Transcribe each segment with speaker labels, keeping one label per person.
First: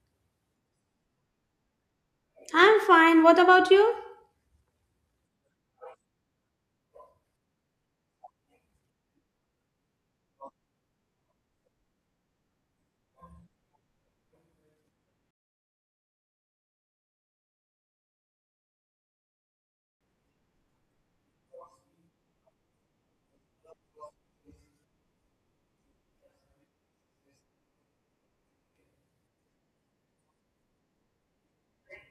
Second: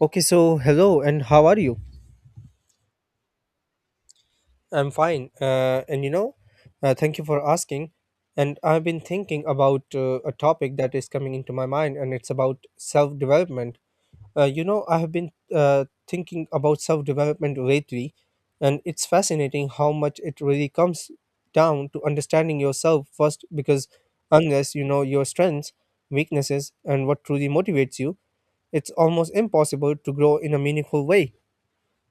Speaker 1: Okay, so hello, and how are you?
Speaker 2: I'm fine. What about you?
Speaker 1: I'm fine. And thank you for asking. And I've been thinking about a topic that is coming into my mind, and it's about self development. I have been thinking about self development lately, and it's fascinating how much it really comes down to understanding yourself first, because unless you know your strengths, weaknesses, and what truly motivates you, it's almost impossible to grow in a meaningful way.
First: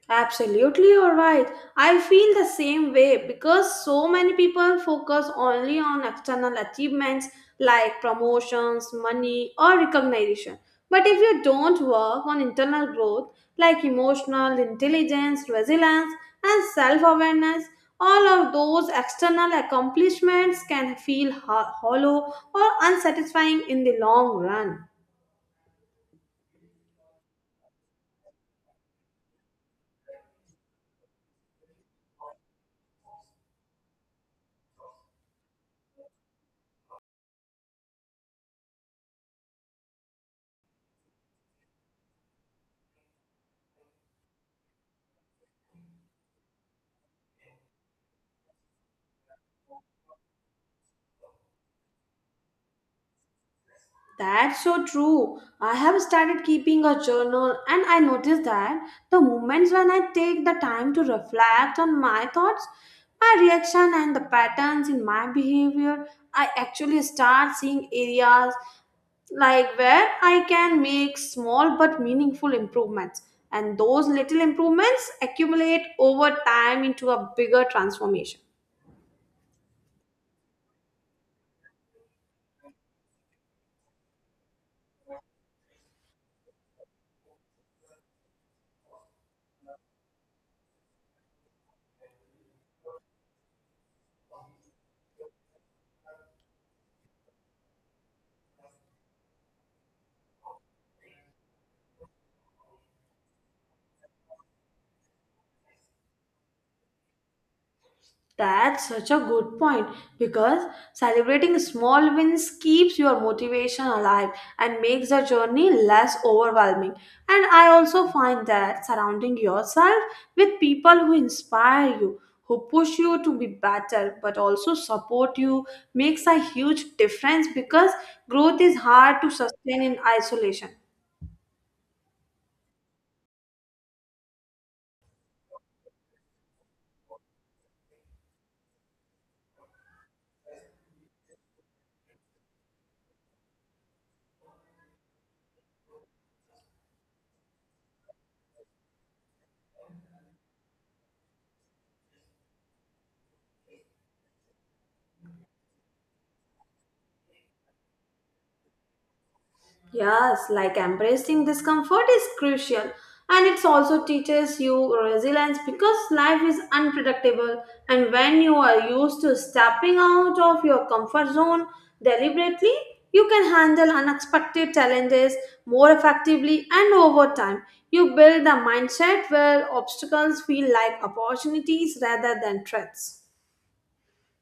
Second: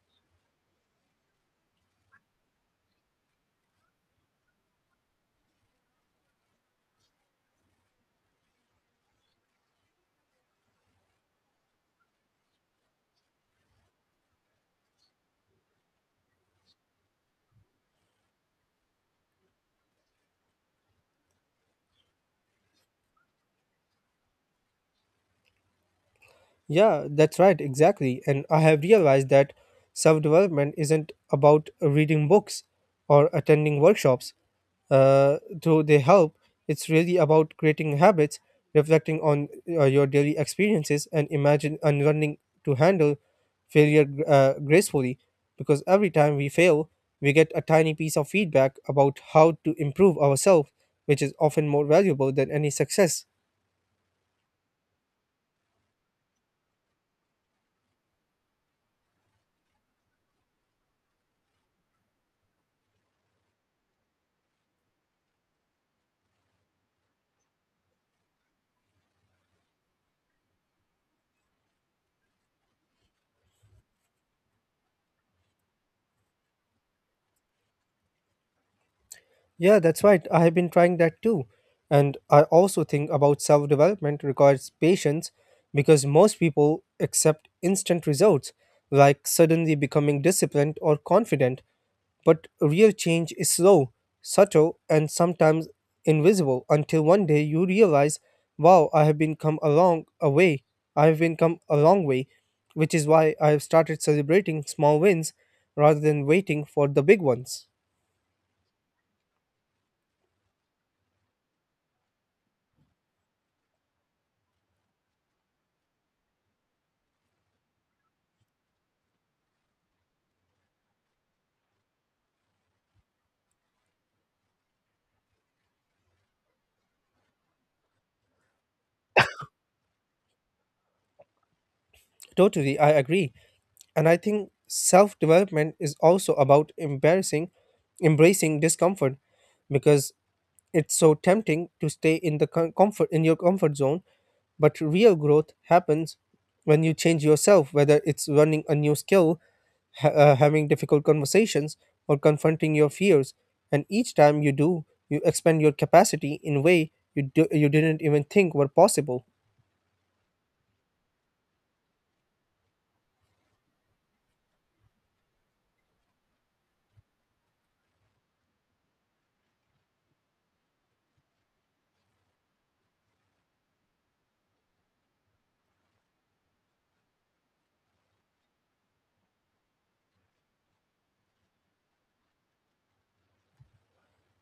Speaker 2: Absolutely, you're right. I feel the same way because so many people focus only on external achievements like promotions, money, or recognition. But if you don't work on internal growth like emotional intelligence, resilience, and self awareness, all of those external accomplishments can feel hollow or unsatisfying in the long run.
Speaker 1: Yeah, that's right, exactly. And I have realized that self development isn't about reading books or attending workshops, uh, though they help. It's really about creating habits, reflecting on your daily experiences, and imagine and learning to handle failure gracefully. Because every time we fail, we get a tiny piece of feedback about how to improve ourselves, which is often more valuable than any success.
Speaker 2: That's so true. I have started keeping a journal and I noticed that the moments when I take the time to reflect on my thoughts, my reaction and the patterns in my behavior, I actually start seeing areas like where I can make small but meaningful improvements. And those little improvements accumulate over time into a bigger transformation.
Speaker 1: Yeah, that's right. I have been trying that too. And I also think about self development requires patience because most people accept instant results, like suddenly becoming disciplined or confident. But real change is slow, subtle, and sometimes invisible until one day you realize, wow, I have been come a long a way. I have been come a long way, which is why I have started celebrating small wins rather than waiting for the big ones.
Speaker 2: That's such a good point because celebrating small wins keeps your motivation alive and makes the journey less overwhelming. And I also find that surrounding yourself with people who inspire you, who push you to be better, but also support you makes a huge difference because growth is hard to sustain in isolation.
Speaker 1: Totally, I agree. And I think self development is also about embracing discomfort because it's so tempting to stay in the comfort in your comfort zone. But real growth happens when you change yourself, whether it's learning a new skill, having difficult conversations, or confronting your fears. And each time you do, you expand your capacity in way you didn't even think were possible.
Speaker 2: Yes, like embracing discomfort is crucial and it also teaches you resilience because life is unpredictable and when you are used to stepping out of your comfort zone deliberately, you can handle unexpected challenges more effectively and over time. You build a mindset where obstacles feel like opportunities rather than threats.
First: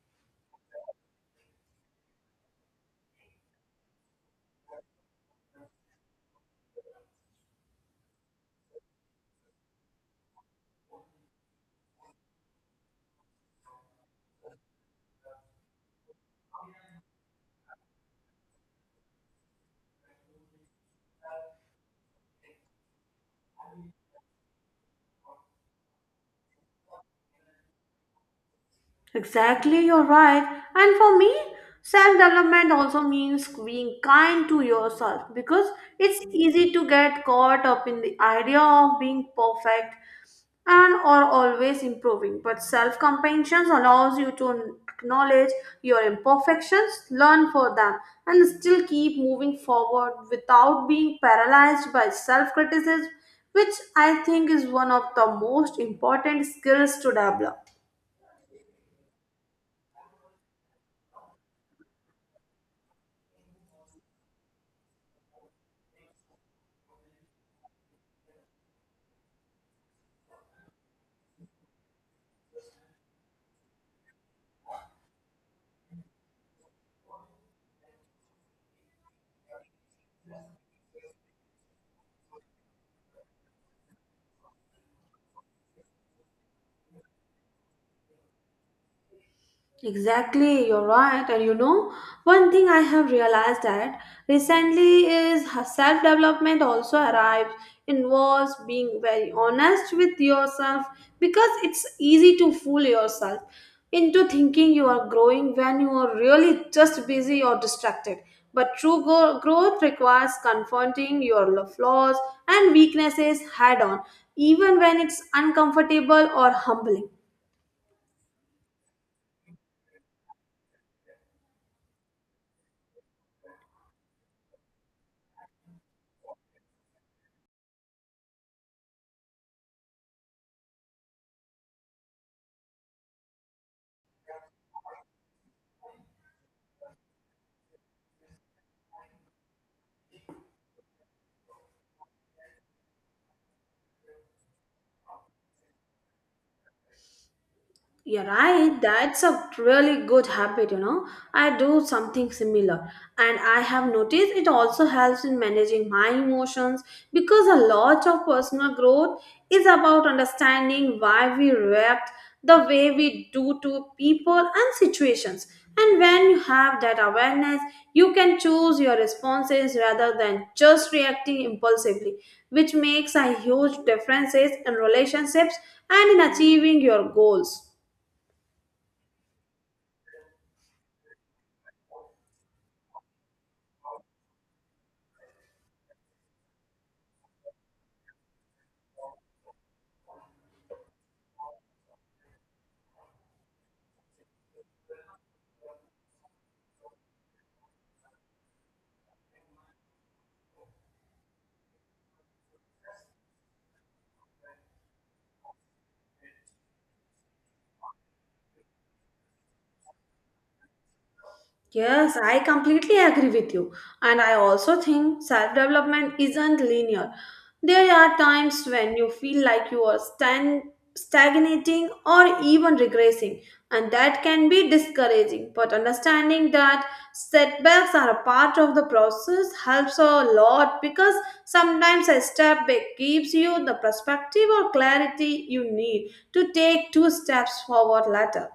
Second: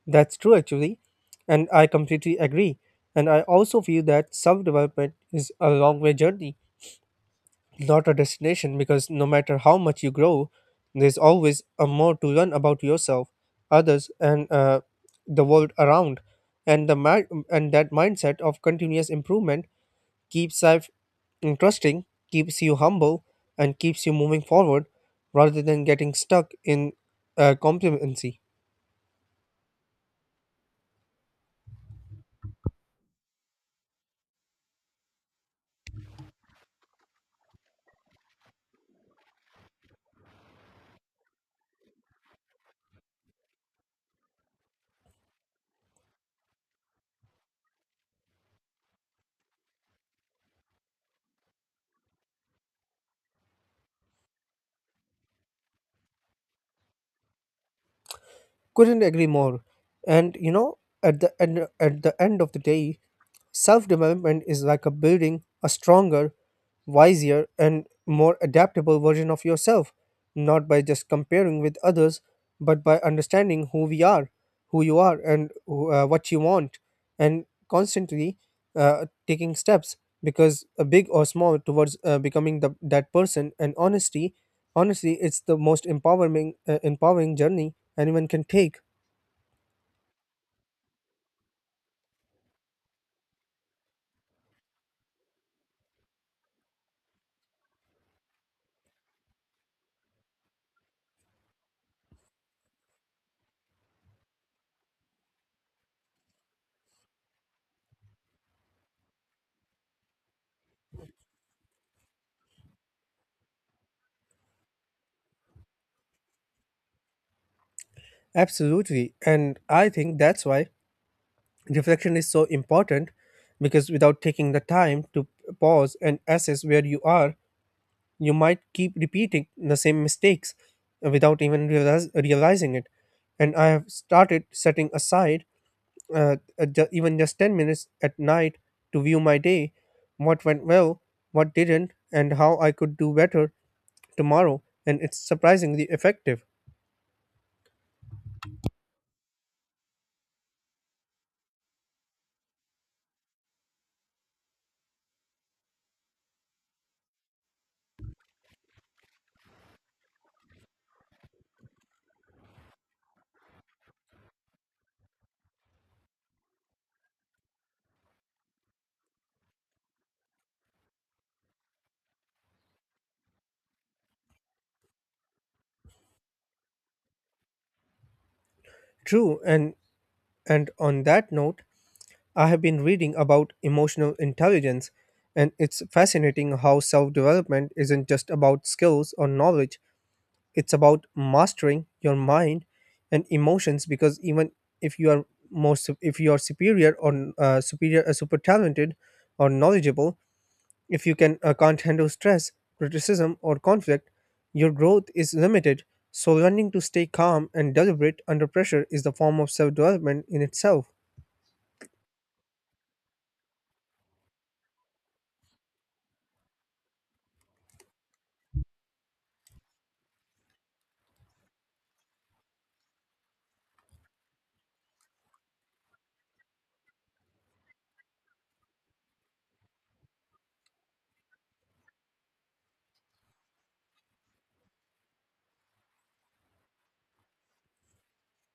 Speaker 1: That's true, actually, and I completely agree. And I also feel that self development is a long way journey, not a destination, because no matter how much you grow, there's always a more to learn about yourself, others, and the world around. And that mindset of continuous improvement keeps life interesting, keeps you humble, and keeps you moving forward rather than getting stuck in complacency.
Speaker 2: Exactly, you're right. And for me, self development also means being kind to yourself because it's easy to get caught up in the idea of being perfect and or always improving. But self compassion allows you to acknowledge your imperfections, learn for them, and still keep moving forward without being paralyzed by self criticism, which I think is one of the most important skills to develop.
Speaker 1: Couldn't agree more. And at the end of the day, self development is like a building a stronger, wiser, and more adaptable version of yourself, not by just comparing with others, but by understanding who we are, who you are, and what you want, and constantly taking steps because big or small towards becoming that person, and honesty honestly it's the most empowering journey anyone can take.
Speaker 2: Exactly, you're right. One thing I have realized that recently is self development also involves being very honest with yourself because it's easy to fool yourself into thinking you are growing when you are really just busy or distracted. But true growth requires confronting your flaws and weaknesses head on, even when it's uncomfortable or humbling.
Speaker 1: Absolutely. And I think that's why reflection is so important because without taking the time to pause and assess where you are, you might keep repeating the same mistakes without even realizing it. And I have started setting aside even just 10 minutes at night to view my day, what went well, what didn't, and how I could do better tomorrow. And it's surprisingly effective.
Speaker 2: You're right, that's a really good habit, you know. I do something similar, and I have noticed it also helps in managing my emotions because a lot of personal growth is about understanding why we react the way we do to people and situations. And when you have that awareness, you can choose your responses rather than just reacting impulsively, which makes a huge difference in relationships and in achieving your goals.
Speaker 1: True. And on that note, I have been reading about emotional intelligence, and it's fascinating how self development isn't just about skills or knowledge, it's about mastering your mind and emotions because even if you are if you are superior, or super talented or knowledgeable, if you can't handle stress, criticism, or conflict, your growth is limited. So learning to stay calm and deliberate under pressure is the form of self development in itself.
Speaker 2: Yes, I completely agree with you. And I also think self development isn't linear. There are times when you feel like you are stagnating or even regressing, and that can be discouraging. But understanding that setbacks are a part of the process helps a lot because sometimes a step back gives you the perspective or clarity you need to take two steps forward later.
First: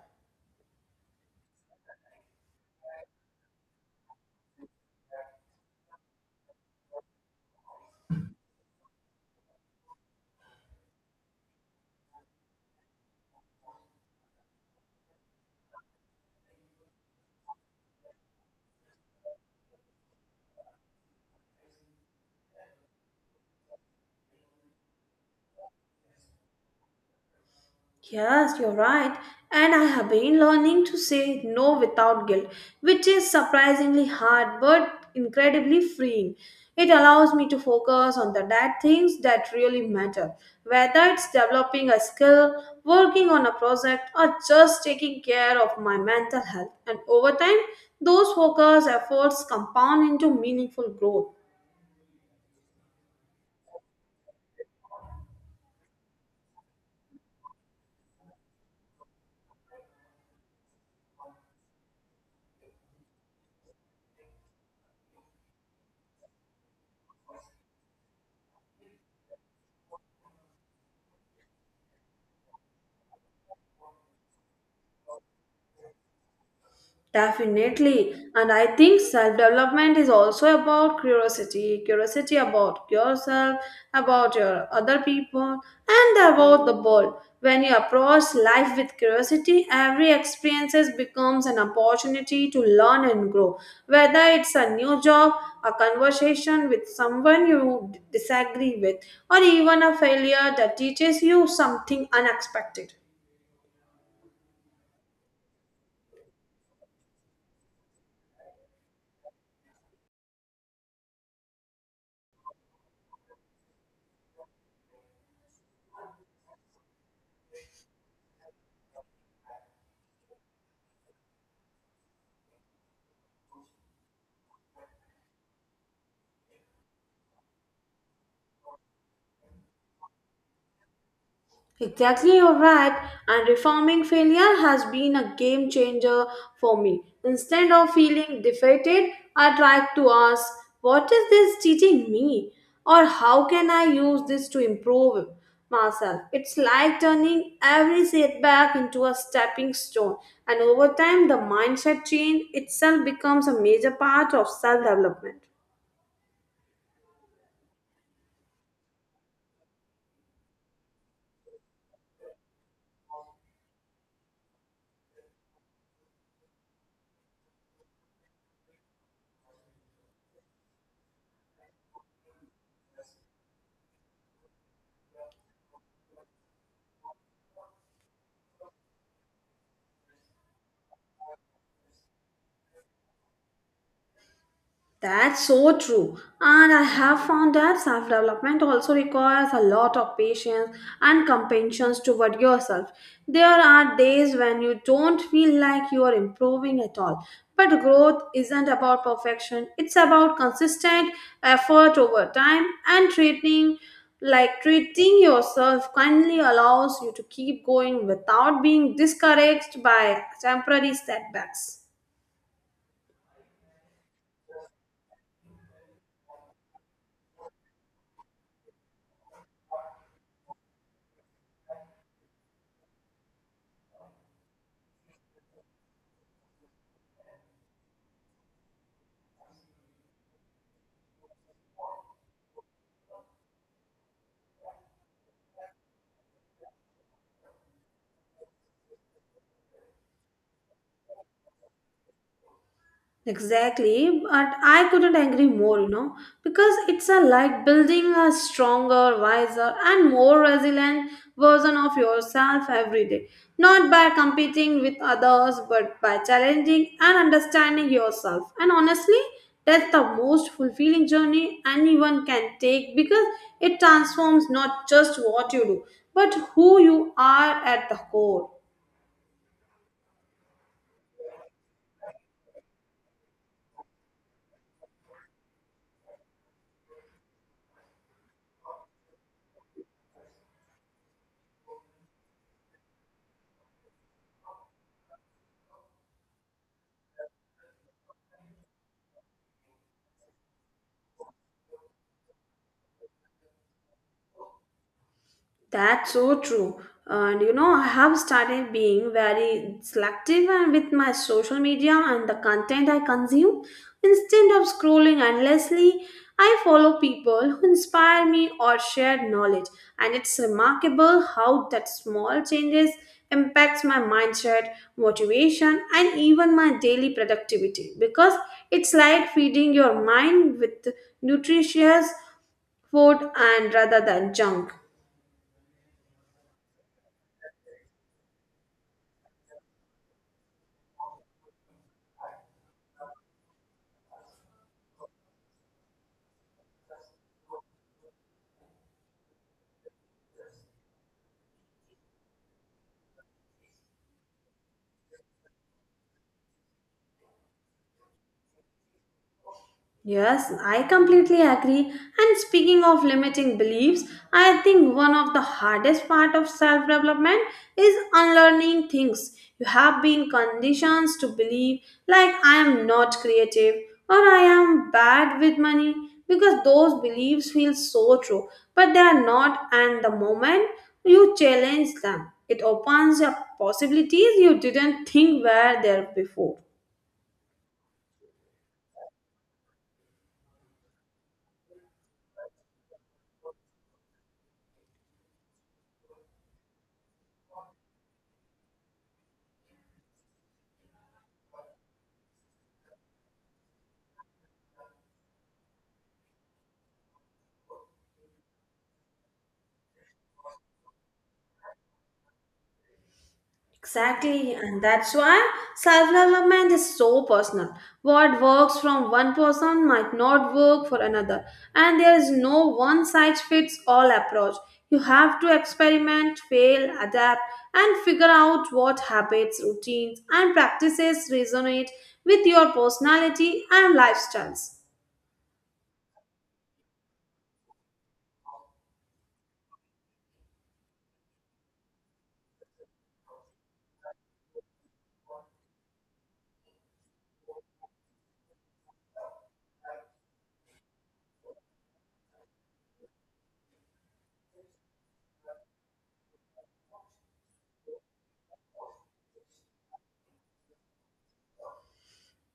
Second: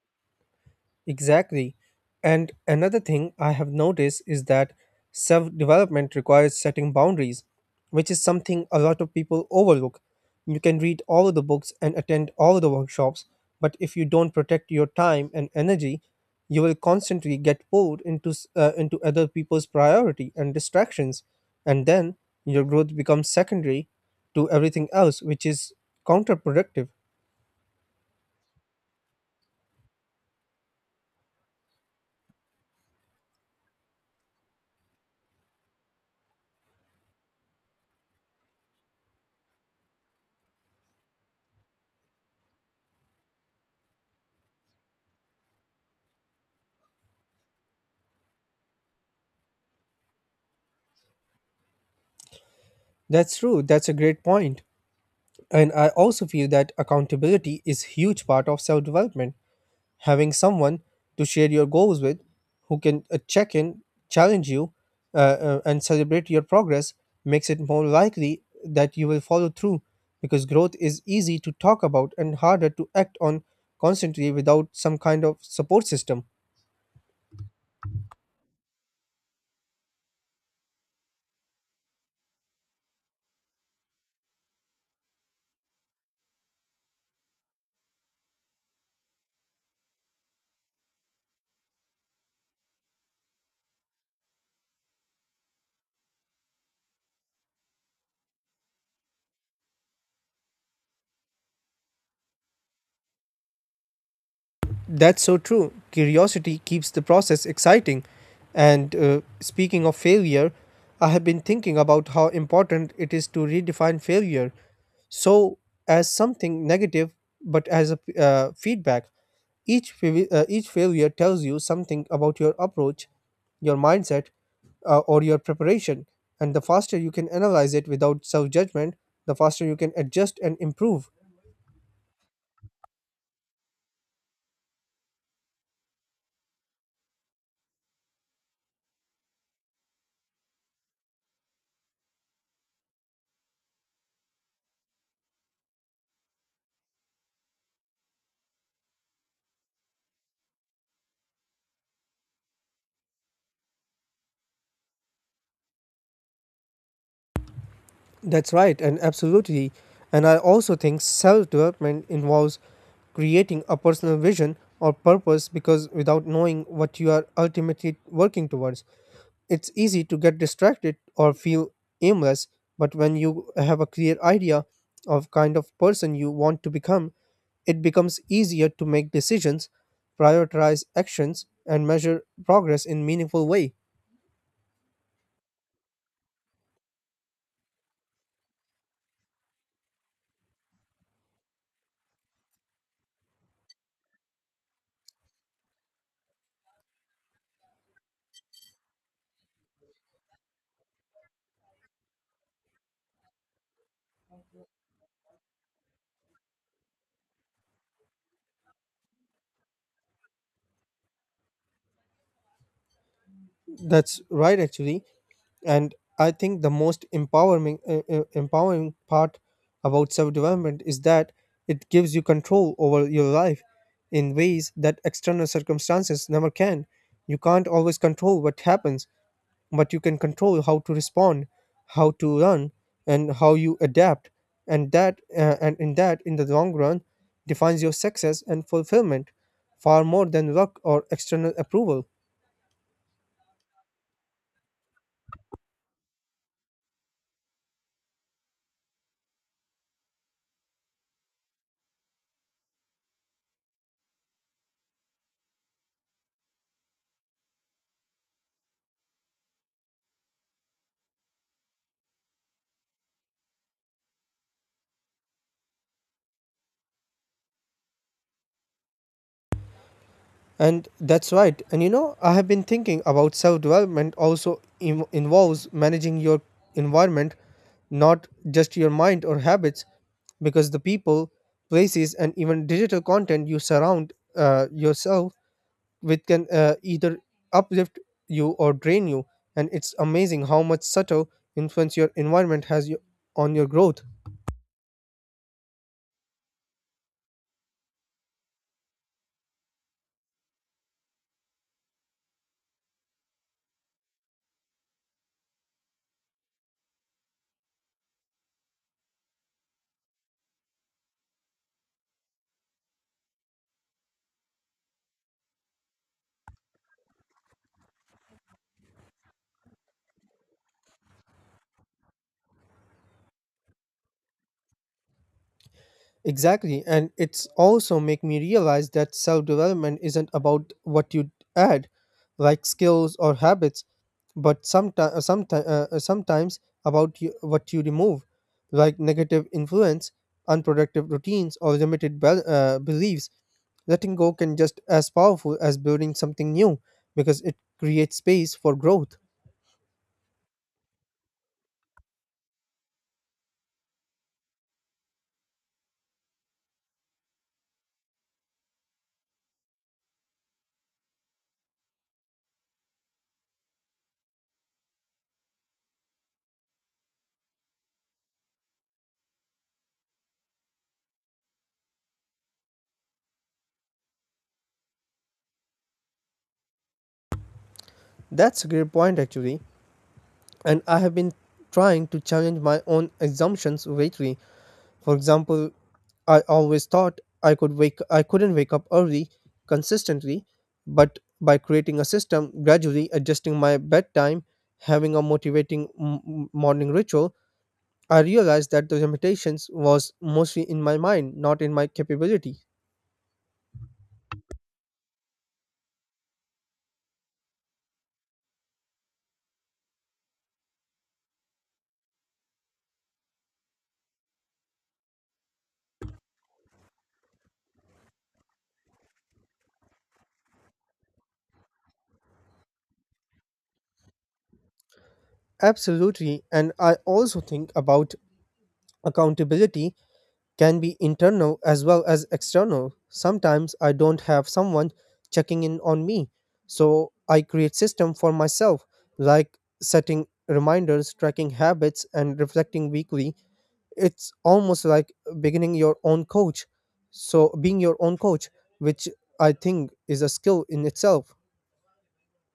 Speaker 1: Exactly. And another thing I have noticed is that self development requires setting boundaries, which is something a lot of people overlook. You can read all of the books and attend all of the workshops, but if you don't protect your time and energy, you will constantly get pulled into other people's priority and distractions. And then your growth becomes secondary to everything else, which is counterproductive.
Speaker 2: Yes, you're right. And I have been learning to say no without guilt, which is surprisingly hard but incredibly freeing. It allows me to focus on the that things that really matter, whether it's developing a skill, working on a project, or just taking care of my mental health. And over time, those focus efforts compound into meaningful growth.
Speaker 1: That's true. That's a great point. And I also feel that accountability is huge part of self-development. Having someone to share your goals with, who can check in, challenge you, and celebrate your progress, makes it more likely that you will follow through because growth is easy to talk about and harder to act on constantly without some kind of support system.
Speaker 2: Definitely. And I think self development is also about curiosity about yourself, about your other people, and about the world. When you approach life with curiosity, every experience becomes an opportunity to learn and grow. Whether it's a new job, a conversation with someone you disagree with, or even a failure that teaches you something unexpected.
Speaker 1: That's so true. Curiosity keeps the process exciting. And speaking of failure, I have been thinking about how important it is to redefine failure, so as something negative but as a feedback. Each failure tells you something about your approach, your mindset, or your preparation. And the faster you can analyze it without self judgment, the faster you can adjust and improve.
Speaker 2: Exactly, you're right. And reforming failure has been a game changer for me. Instead of feeling defeated, I tried to ask, what is this teaching me? Or how can I use this to improve myself? It's like turning every setback into a stepping stone. And over time, the mindset change itself becomes a major part of self development.
Speaker 1: That's right, and absolutely. And I also think self development involves creating a personal vision or purpose because without knowing what you are ultimately working towards, it's easy to get distracted or feel aimless. But when you have a clear idea of kind of person you want to become, it becomes easier to make decisions, prioritize actions, and measure progress in meaningful way.
Speaker 2: That's so true. And I have found that self development also requires a lot of patience and compassion toward yourself. There are days when you don't feel like you are improving at all. But growth isn't about perfection, it's about consistent effort over time and treating like treating yourself kindly allows you to keep going without being discouraged by temporary setbacks.
Speaker 1: That's right, actually. And I think the most empowering part about self development is that it gives you control over your life in ways that external circumstances never can. You can't always control what happens, but you can control how to respond, how to run, and how you adapt. And that uh, and in that in the long run, defines your success and fulfillment far more than luck or external approval.
Speaker 2: Exactly, but I couldn't agree more, because it's a like building a stronger, wiser, and more resilient version of yourself every day. Not by competing with others, but by challenging and understanding yourself. And honestly, that's the most fulfilling journey anyone can take because it transforms not just what you do, but who you are at the core.
Speaker 1: And that's right. And you know, I have been thinking about self development also involves managing your environment, not just your mind or habits, because the people, places, and even digital content you surround yourself with can either uplift you or drain you. And it's amazing how much subtle influence your environment on your growth.
Speaker 2: That's so true. I have started being very selective and with my social media and the content I consume. Instead of scrolling endlessly, I follow people who inspire me or share knowledge. And it's remarkable how that small changes impacts my mindset, motivation, and even my daily productivity because it's like feeding your mind with nutritious food and rather than junk.
Speaker 1: Exactly, and it's also make me realize that self-development isn't about what you add, like skills or habits, but sometimes about you, what you remove, like negative influence, unproductive routines, or limited beliefs. Letting go can just as powerful as building something new because it creates space for growth.
Speaker 2: Yes, I completely agree. And speaking of limiting beliefs, I think one of the hardest part of self-development is unlearning things you have been conditioned to believe like I am not creative or I am bad with money because those beliefs feel so true, but they are not and the moment you challenge them, it opens up possibilities you didn't think were there before.
Speaker 1: That's a great point, actually. And I have been trying to challenge my own assumptions lately. For example, I couldn't wake up early consistently, but by creating a system, gradually adjusting my bedtime, having a motivating morning ritual, I realized that the limitations was mostly in my mind, not in my capability.
Speaker 2: Exactly, and that's why self development is so personal. What works from one person might not work for another, and there is no one size fits all approach. You have to experiment, fail, adapt, and figure out what habits, routines, and practices resonate with your personality and lifestyles.
Speaker 1: Absolutely, and I also think about accountability can be internal as well as external. Sometimes I don't have someone checking in on me, so I create system for myself, like setting reminders, tracking habits, and reflecting weekly. It's almost like beginning your own coach so being your own coach, which I think is a skill in itself.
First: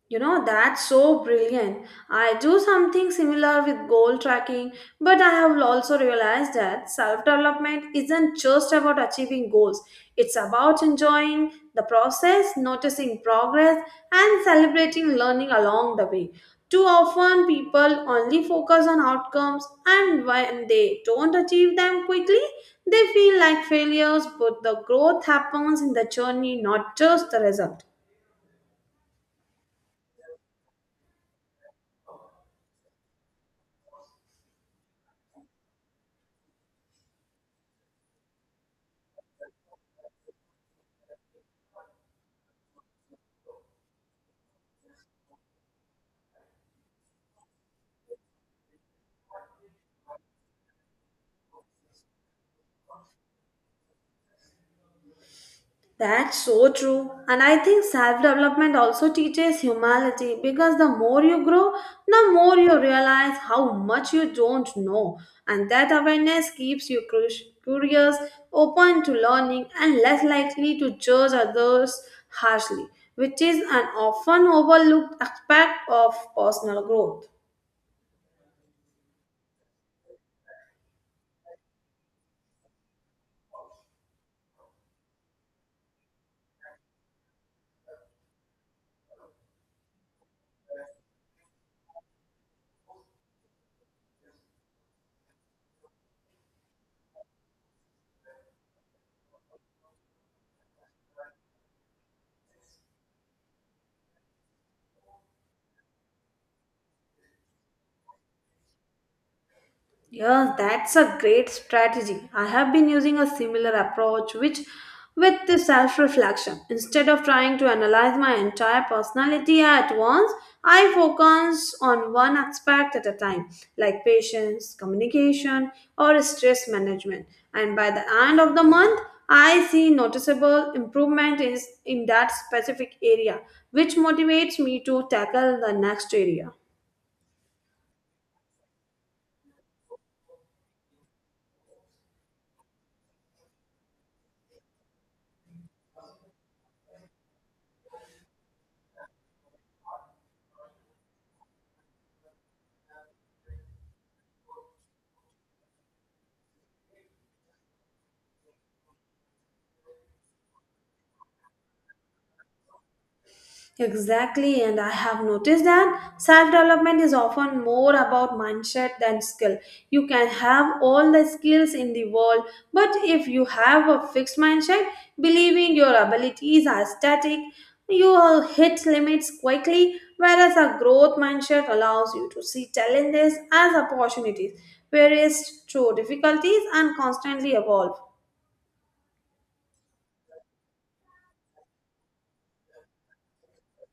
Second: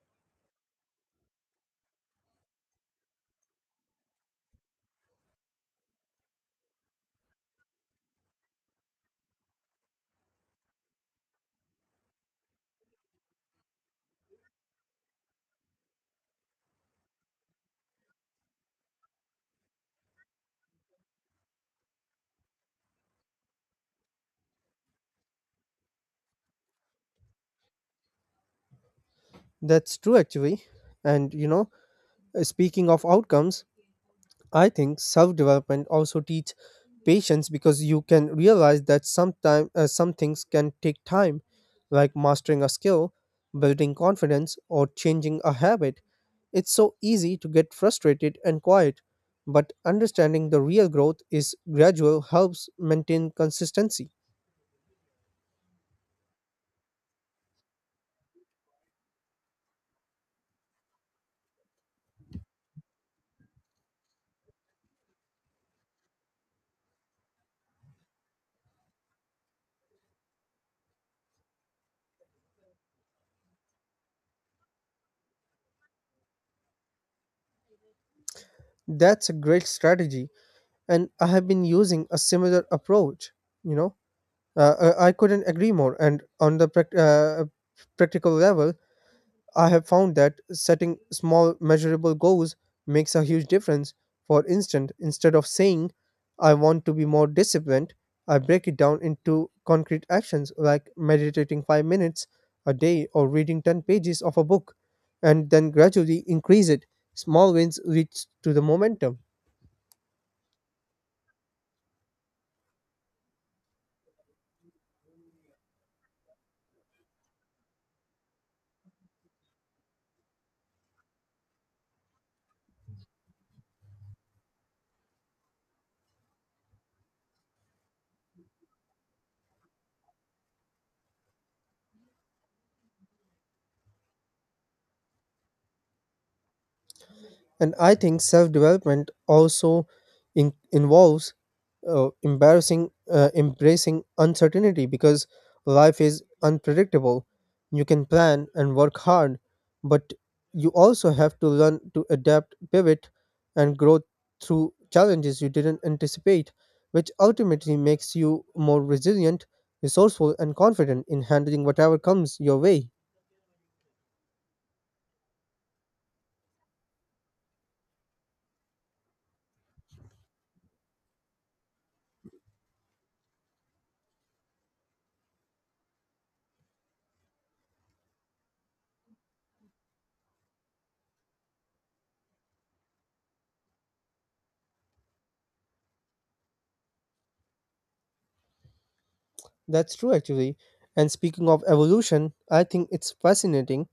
Speaker 2: You know, that's so brilliant. I do something similar with goal tracking, but I have also realized that self development isn't just about achieving goals, it's about enjoying the process, noticing progress, and celebrating learning along the way. Too often, people only focus on outcomes, and when they don't achieve them quickly, they feel like failures, but the growth happens in the journey, not just the result.
Speaker 1: That's true, actually. And you know, speaking of outcomes, I think self development also teach patience because you can realize that some things can take time, like mastering a skill, building confidence, or changing a habit. It's so easy to get frustrated and quiet, but understanding the real growth is gradual helps maintain consistency.
Speaker 2: That's so true. And I think self development also teaches humility because the more you grow, the more you realize how much you don't know. And that awareness keeps you curious, open to learning, and less likely to judge others harshly, which is an often overlooked aspect of personal growth.
Speaker 1: That's a great strategy, and I have been using a similar approach. You know. I couldn't agree more. And on the practical level, I have found that setting small, measurable goals makes a huge difference. For instance, instead of saying, I want to be more disciplined, I break it down into concrete actions like meditating 5 minutes a day or reading 10 pages of a book, and then gradually increase it. Small wins leads to the momentum.
Speaker 2: Yes, that's a great strategy. I have been using a similar approach which with the self-reflection. Instead of trying to analyze my entire personality at once, I focus on one aspect at a time, like patience, communication, or stress management. And by the end of the month, I see noticeable improvement is in that specific area, which motivates me to tackle the next area.
Speaker 1: And I think self development also involves embarrassing embracing uncertainty because life is unpredictable. You can plan and work hard, but you also have to learn to adapt, pivot, and grow through challenges you didn't anticipate, which ultimately makes you more resilient, resourceful, and confident in handling whatever comes your way.
Speaker 2: Exactly, and I have noticed that self development is often more about mindset than skill. You can have all the skills in the world, but if you have a fixed mindset, believing your abilities are static, you will hit limits quickly. Whereas a growth mindset allows you to see challenges as opportunities, whereas through difficulties and constantly evolve.
Speaker 1: That's true, actually. And speaking of evolution, I think it's fascinating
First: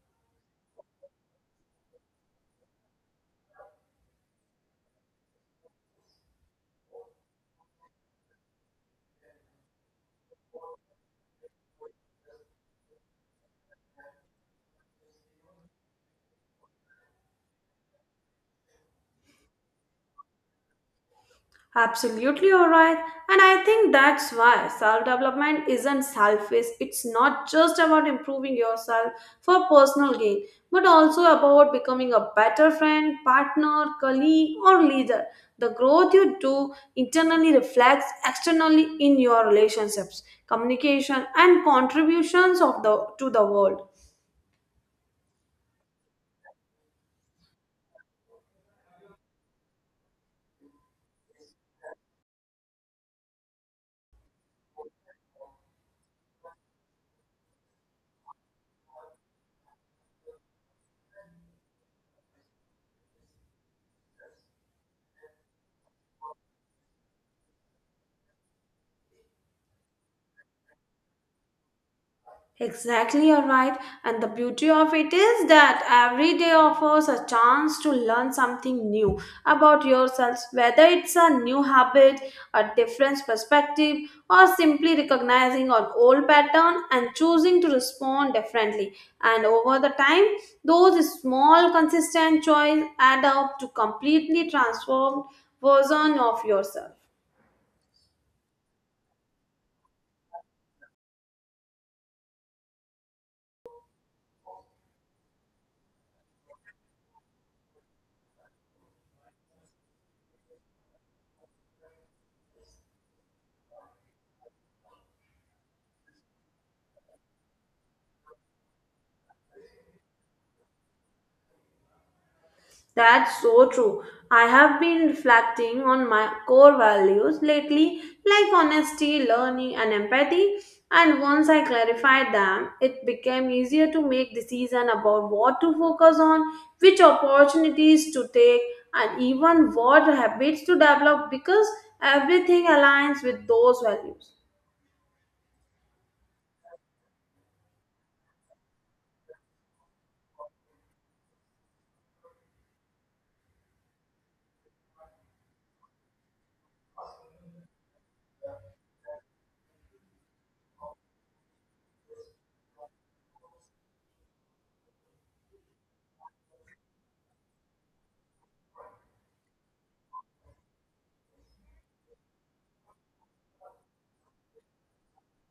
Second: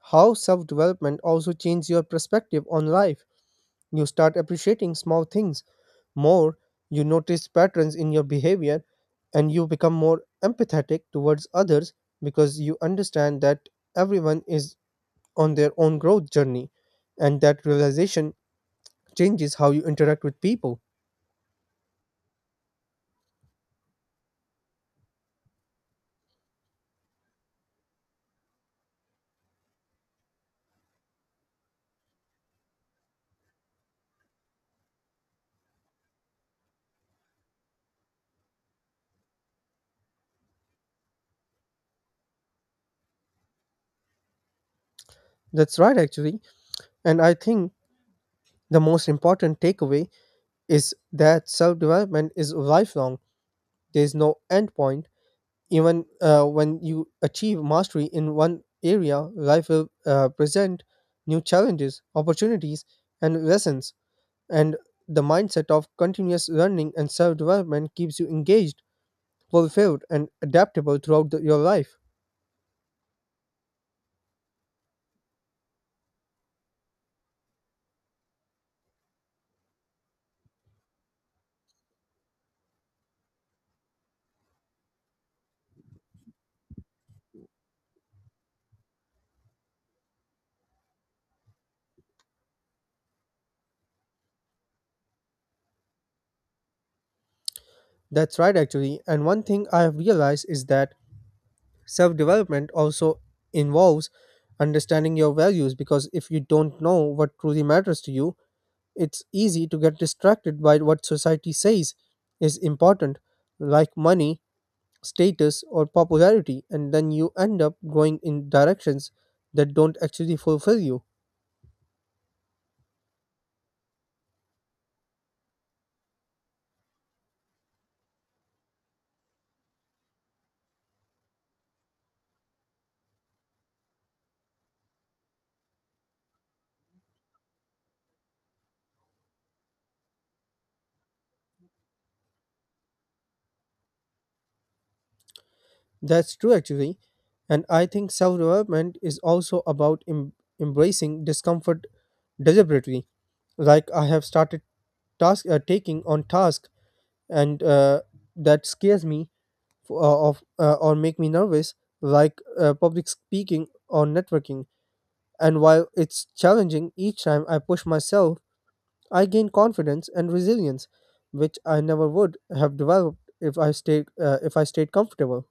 Speaker 1: how self development also changes your perspective on life. You start appreciating small things more, you notice patterns in your behavior, and you become more empathetic towards others because you understand that everyone is on their own growth journey, and that realization changes how you interact with people.
Speaker 2: Absolutely, all right. And I think that's why self development isn't selfish. It's not just about improving yourself for personal gain, but also about becoming a better friend, partner, colleague, or leader. The growth you do internally reflects externally in your relationships, communication, and contributions to the world.
Speaker 1: That's right, actually. And I think the most important takeaway is that self development is lifelong, there's no end point. Even when you achieve mastery in one area, life will present new challenges, opportunities, and lessons. And the mindset of continuous learning and self development keeps you engaged, fulfilled, and adaptable throughout your life.
Speaker 2: Exactly, you're right. And the beauty of it is that every day offers a chance to learn something new about yourself, whether it's a new habit, a different perspective, or simply recognizing an old pattern and choosing to respond differently. And over the time, those small, consistent choices add up to completely transformed version of yourself.
Speaker 1: That's right, actually. And one thing I have realized is that self development also involves understanding your values, because if you don't know what truly matters to you, it's easy to get distracted by what society says is important, like money, status, or popularity, and then you end up going in directions that don't actually fulfill you.
Speaker 2: That's so true. I have been reflecting on my core values lately, like honesty, learning, and empathy. And once I clarified them, it became easier to make decisions about what to focus on, which opportunities to take, and even what habits to develop because everything aligns with those values.
Speaker 1: That's true, actually. And I think self-development is also about embracing discomfort deliberately. Like I have started task taking on task, and that scares me, f- of or make me nervous, like public speaking or networking. And while it's challenging, each time I push myself, I gain confidence and resilience, which I never would have developed if I stayed comfortable.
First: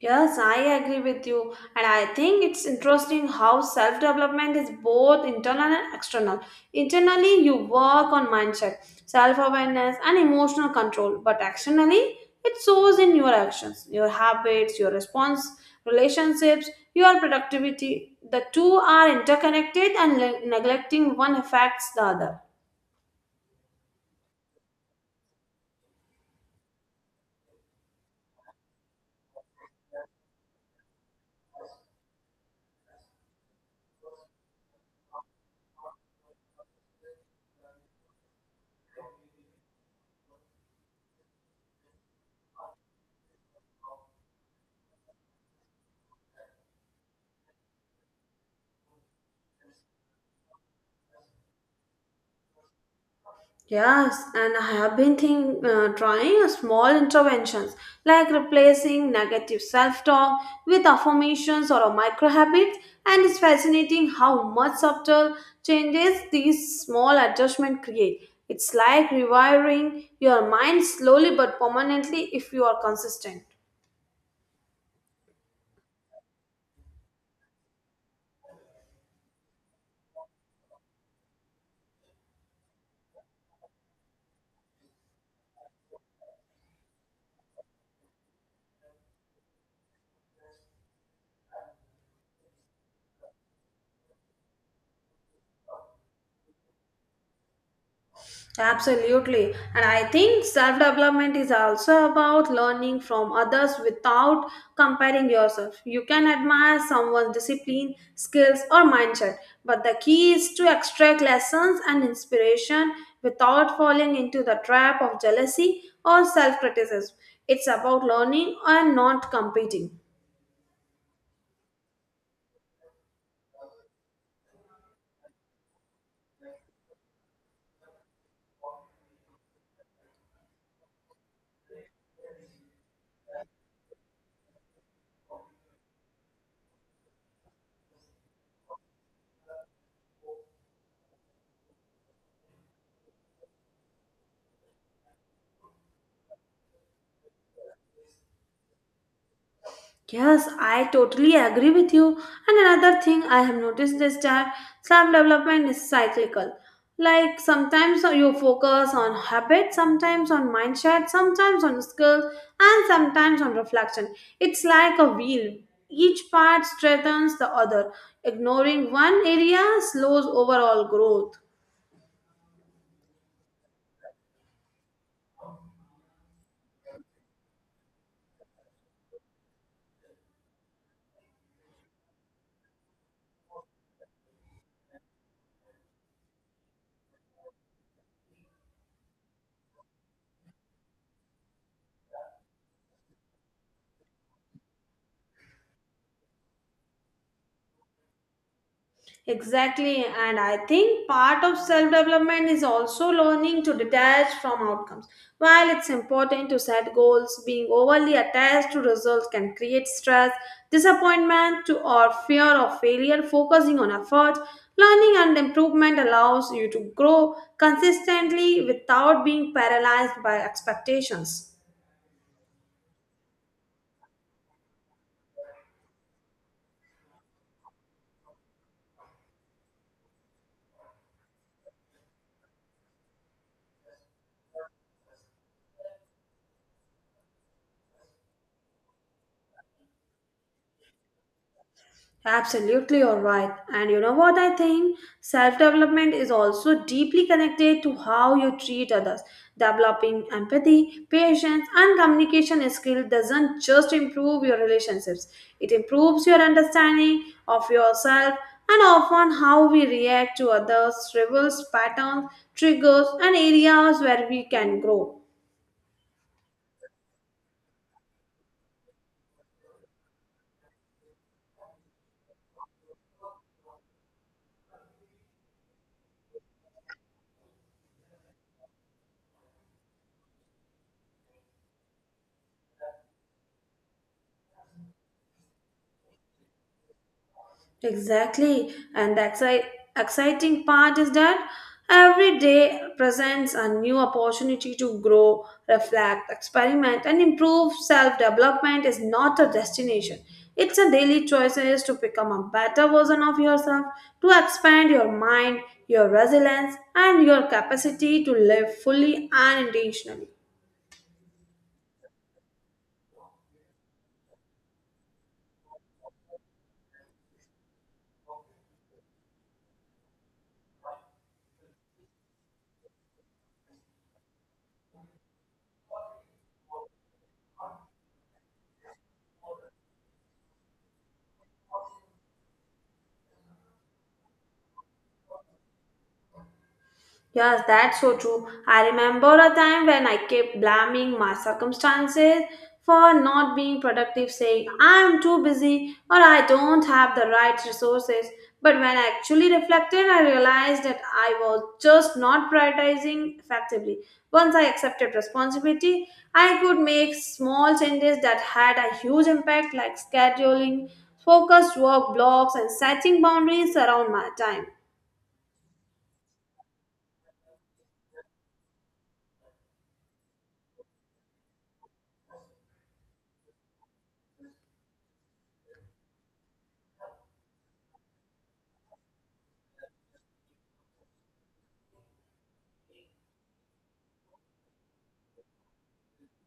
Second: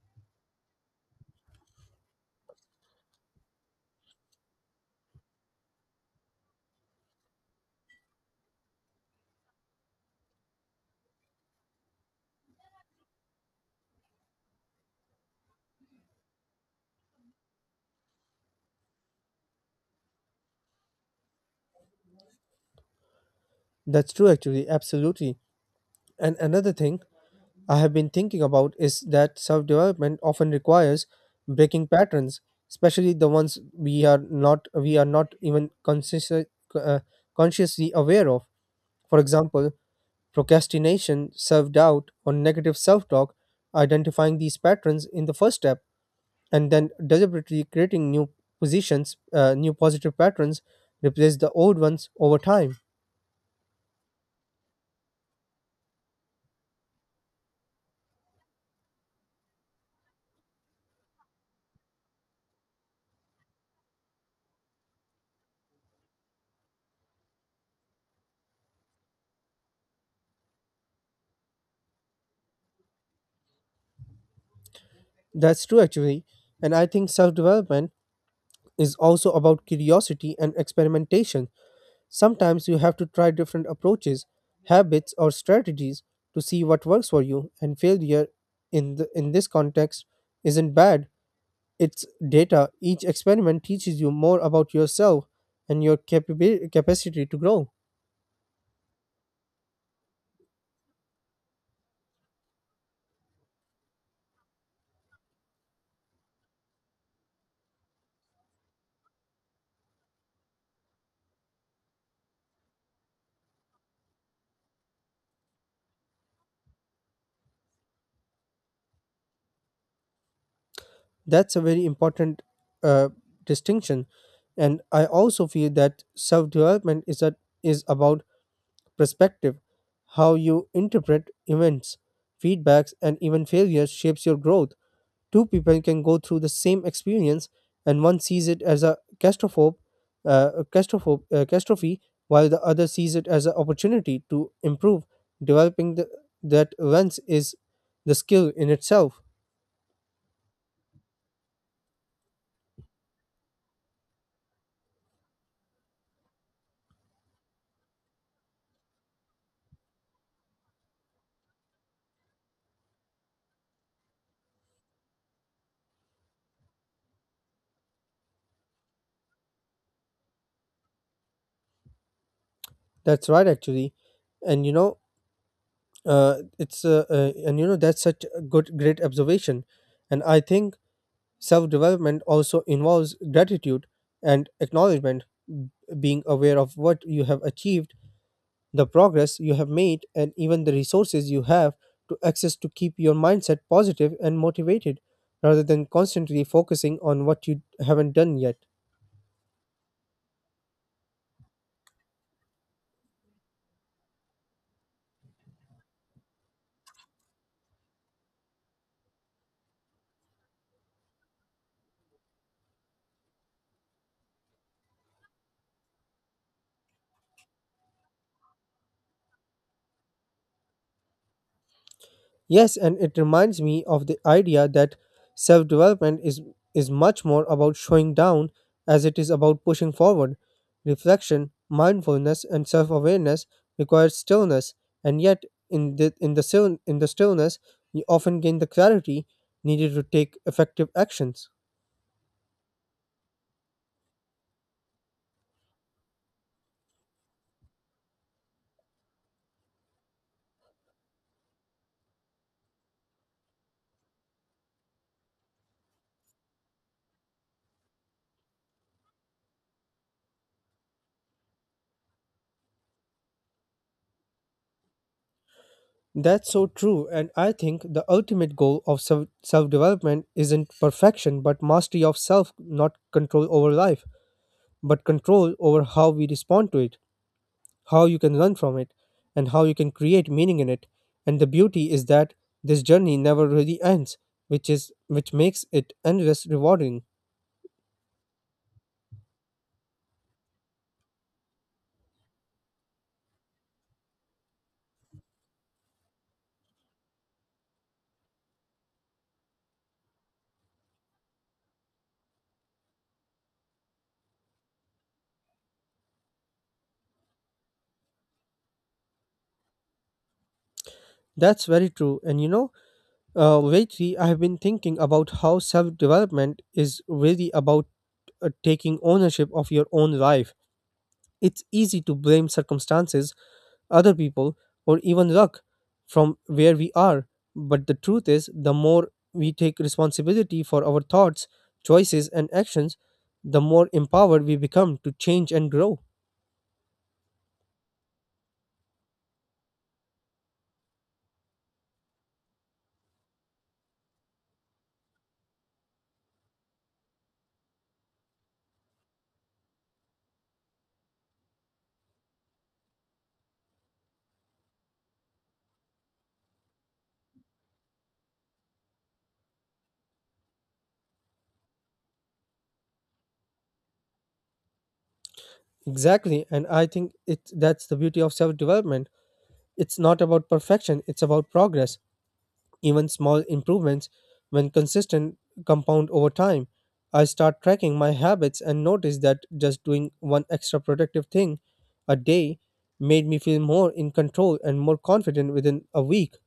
Speaker 2: Yes, I agree with you, and I think it's interesting how self development is both internal and external. Internally, you work on mindset, self awareness, and emotional control, but externally, it shows in your actions, your habits, your response, relationships, your productivity. The two are interconnected, and neglecting one affects the other.
Speaker 1: That's true, actually. Absolutely. And another thing I have been thinking about is that self development often requires breaking patterns, especially the ones we are not even consciously aware of. For example, procrastination, self doubt, or negative self talk. Identifying these patterns in the first step, and then deliberately creating new positive patterns, replace the old ones over time.
Speaker 2: Yes, and I have been trying a small interventions like replacing negative self-talk with affirmations or a micro habits, and it's fascinating how much subtle changes these small adjustments create. It's like rewiring your mind slowly but permanently if you are consistent.
Speaker 1: That's true, actually. And I think self development is also about curiosity and experimentation. Sometimes you have to try different approaches, habits, or strategies to see what works for you, and failure in this context isn't bad. It's data. Each experiment teaches you more about yourself and your capacity to grow.
Speaker 2: Absolutely. And I think self development is also about learning from others without comparing yourself. You can admire someone's discipline, skills, or mindset, but the key is to extract lessons and inspiration without falling into the trap of jealousy or self criticism. It's about learning and not competing.
Speaker 1: That's a very important uh, distinction, and I also feel that self development is about perspective. How you interpret events, feedbacks, and even failures shapes your growth. Two people can go through the same experience, and one sees it as a a catastrophe, while the other sees it as an opportunity to improve. Developing that lens is the skill in itself.
Speaker 2: Yes, I totally agree with you. And another thing I have noticed is that self development is cyclical. Like sometimes you focus on habit, sometimes on mindset, sometimes on skills, and sometimes on reflection. It's like a wheel. Each part strengthens the other. Ignoring one area slows overall growth.
Speaker 1: That's right, actually. And you know, it's and you know that's such a great observation. And I think self development also involves gratitude and acknowledgement, being aware of what you have achieved, the progress you have made, and even the resources you have to access, to keep your mindset positive and motivated rather than constantly focusing on what you haven't done yet.
Speaker 2: Exactly, and I think part of self development is also learning to detach from outcomes. While it's important to set goals, being overly attached to results can create stress, disappointment, or fear of failure. Focusing on effort, learning, and improvement allows you to grow consistently without being paralyzed by expectations.
Speaker 1: Yes, and it reminds me of the idea that self development is, is much more about showing down as it is about pushing forward. Reflection, mindfulness, and self awareness require stillness, and yet, in the stillness, you often gain the clarity needed to take effective actions.
Speaker 2: Absolutely, you're right. And you know what I think? Self development is also deeply connected to how you treat others. Developing empathy, patience, and communication skill doesn't just improve your relationships, it improves your understanding of yourself and often how we react to others, reveals patterns, triggers, and areas where we can grow.
Speaker 1: That's so true, and I think the ultimate goal of self development isn't perfection but mastery of self, not control over life, but control over how we respond to it, how you can learn from it, and how you can create meaning in it. And the beauty is that this journey never really ends, which makes it endless rewarding.
Speaker 2: Exactly. And the exciting part is that every day presents a new opportunity to grow, reflect, experiment, and improve. Self development is not a destination, it's a daily choices to become a better version of yourself, to expand your mind, your resilience, and your capacity to live fully and intentionally.
Speaker 1: That's very true, and lately I have been thinking about how self development is really about taking ownership of your own life. It's easy to blame circumstances, other people, or even luck from where we are. But the truth is, the more we take responsibility for our thoughts, choices, and actions, the more empowered we become to change and grow.
Speaker 2: Yes, that's so true. I remember a time when I kept blaming my circumstances for not being productive, saying I'm too busy or I don't have the right resources. But when I actually reflected, I realized that I was just not prioritizing effectively. Once I accepted responsibility, I could make small changes that had a huge impact, like scheduling focused work blocks and setting boundaries around my time.
Speaker 1: Exactly, and I think it that's the beauty of self-development. It's not about perfection, it's about progress. Even small improvements, when consistent, compound over time. I start tracking my habits and notice that just doing one extra productive thing a day made me feel more in control and more confident within a week.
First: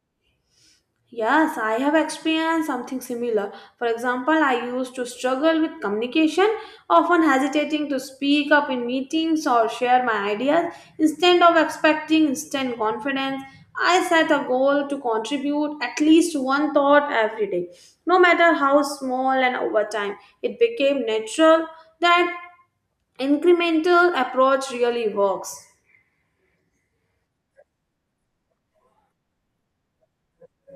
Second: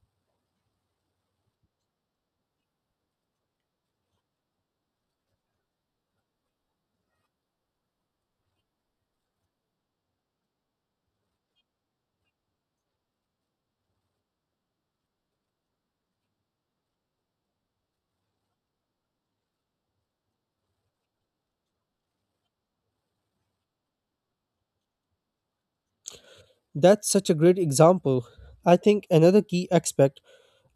Speaker 2: Yes, I have experienced something similar. For example, I used to struggle with communication, often hesitating to speak up in meetings or share my ideas. Instead of expecting instant confidence, I set a goal to contribute at least one thought every day, no matter how small, and over time, it became natural that incremental approach really works.
Speaker 1: That's such a great example. I think another key aspect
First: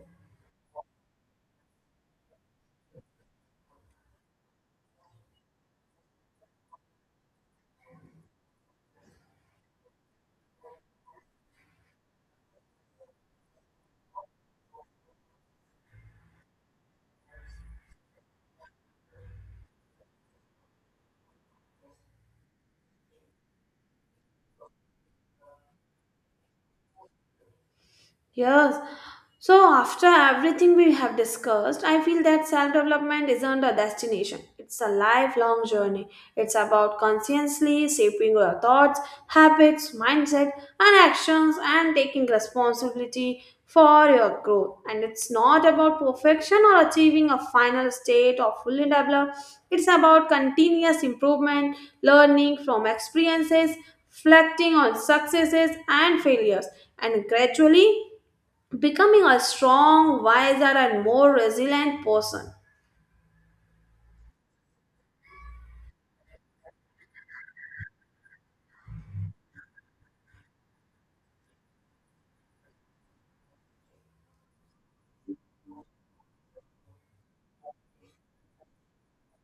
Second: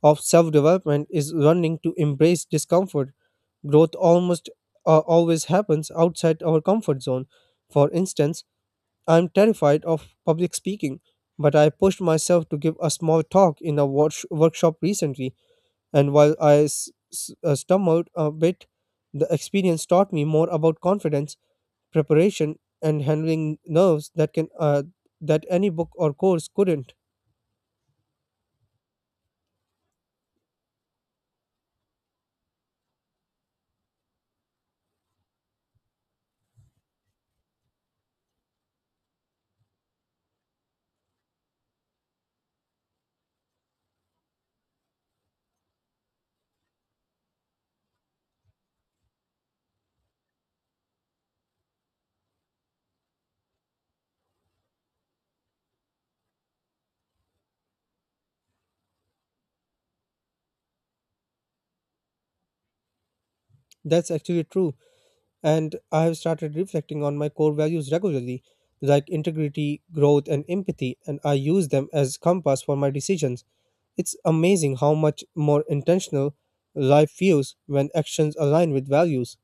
Speaker 1: of self development is learning to embrace discomfort. Growth almost always happens outside our comfort zone. For instance, I'm terrified of public speaking, but I pushed myself to give a small talk in a workshop recently, and while I stumbled a bit, the experience taught me more about confidence, preparation, and handling nerves that any book or course couldn't.
Speaker 2: Yes. So, after everything we have discussed, I feel that self development isn't a destination. It's a lifelong journey. It's about consciously shaping your thoughts, habits, mindset, and actions and taking responsibility for your growth. And it's not about perfection or achieving a final state or fully developed. It's about continuous improvement, learning from experiences, reflecting on successes and failures, and gradually becoming a strong, wiser, and more resilient person.
Speaker 1: That's actually true. And I have started reflecting on my core values regularly, like integrity, growth, and empathy, and I use them as compass for my decisions. It's amazing how much more intentional life feels when actions align with values.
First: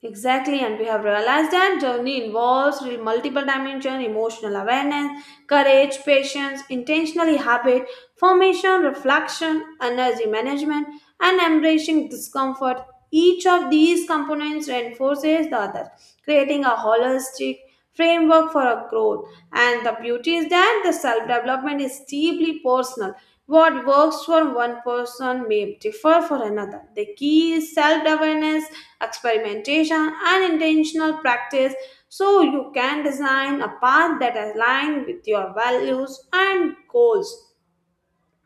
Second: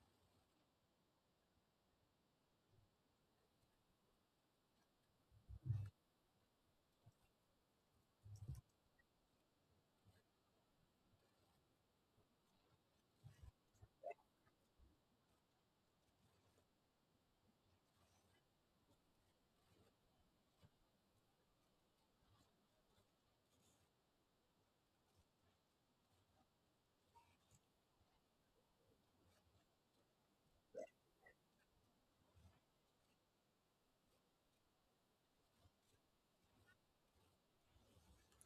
Speaker 2: Exactly, and we have realized that journey involves multiple dimensions emotional awareness, courage, patience, intentionally habit, formation, reflection, energy management, and embracing discomfort. Each of these components reinforces the other, creating a holistic framework for our growth. And the beauty is that the self development is deeply personal. What works for one person may differ for another. The key is self awareness, experimentation, and intentional practice so you can design a path that aligns with your values and goals.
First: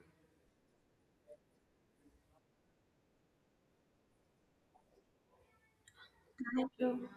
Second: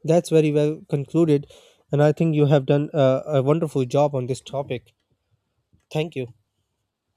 Speaker 1: That's very well concluded, and I think you have done a wonderful job on this topic. Thank you.
Speaker 2: Thank you.